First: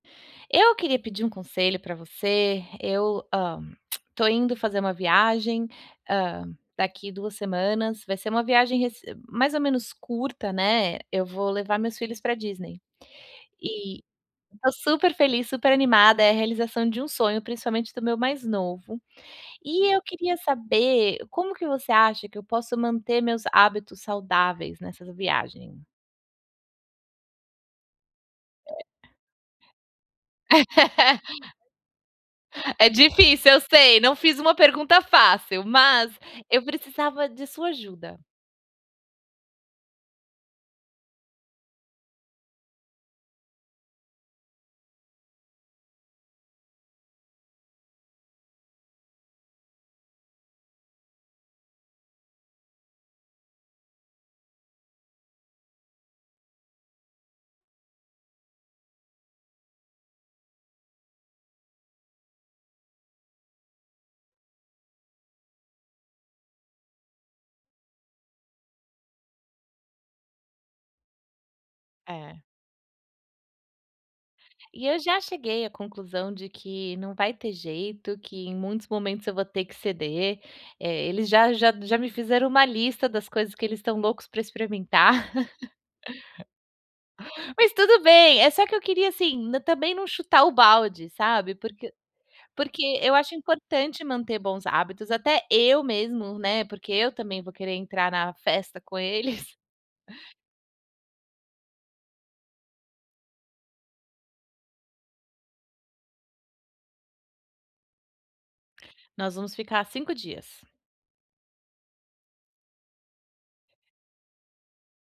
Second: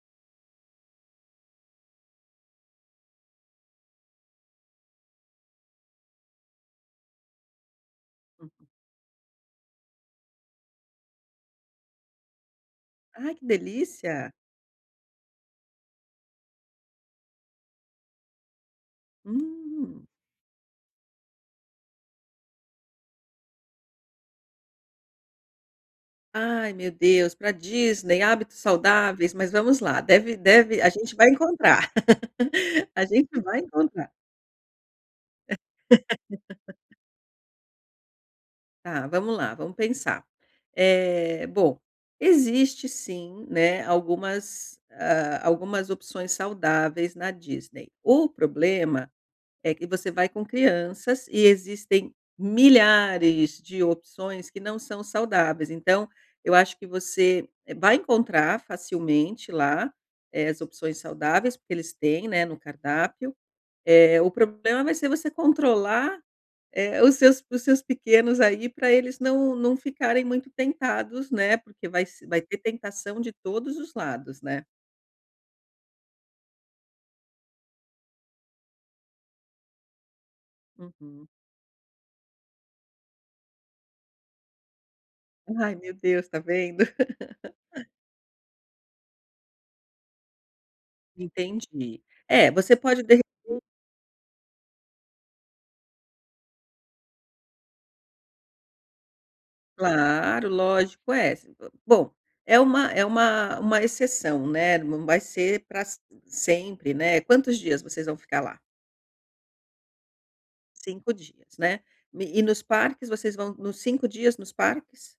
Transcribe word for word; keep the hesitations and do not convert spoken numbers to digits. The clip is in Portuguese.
Eu queria pedir um conselho para você, eu, hã, tô indo fazer uma viagem, hã, daqui duas semanas, vai ser uma viagem rece mais ou menos curta, né, eu vou levar meus filhos para Disney. Ai que E delícia! tá super feliz, super animada, é a realização de um sonho, principalmente do meu mais novo. E eu Uhum. queria saber como que você acha que eu posso manter meus hábitos saudáveis nessas viagem? Ai meu Deus, para Disney hábitos saudáveis, mas vamos lá, deve É. deve, a gente vai encontrar, É a gente difícil, vai eu sei, encontrar. não fiz uma pergunta fácil, mas eu precisava de sua ajuda. Tá vamos lá, vamos pensar, eh, bom, existe sim, né, algumas, ah, algumas opções saudáveis na Disney. O problema, é que você vai com crianças e existem milhares de opções que não são saudáveis então, eu acho que você vai encontrar facilmente lá, eh, as opções saudáveis, porque eles têm, né, no cardápio, eh, o problema vai ser você controlar, eh, os seus os seus pequenos aí pra eles não não ficarem muito tentados, né, porque vai se vai É. ter tentação de todos os lados, né? E eu já cheguei à conclusão de que não vai ter jeito, que em muitos momentos eu vou ter que ceder, eh, eles Uhum. já já já me fizeram uma lista das coisas que eles estão loucos para experimentar. Ai meu Deus tá vendo? Mas tudo bem, é só que eu queria, assim, também não chutar o balde, sabe? Porque Entendi, é, você porque pode eu de acho repe importante manter bons hábitos, até eu mesmo, né, porque eu também vou querer entrar na festa com eles. Claro, lógico essa, hã, bom, é uma é uma uma exceção, né, não vai ser pra s sempre né, quantos dias vocês vão ficar lá? Nós vamos ficar cinco dias. cinco dias, né, e e nos parques vocês vão nos cinco dias, nos parques?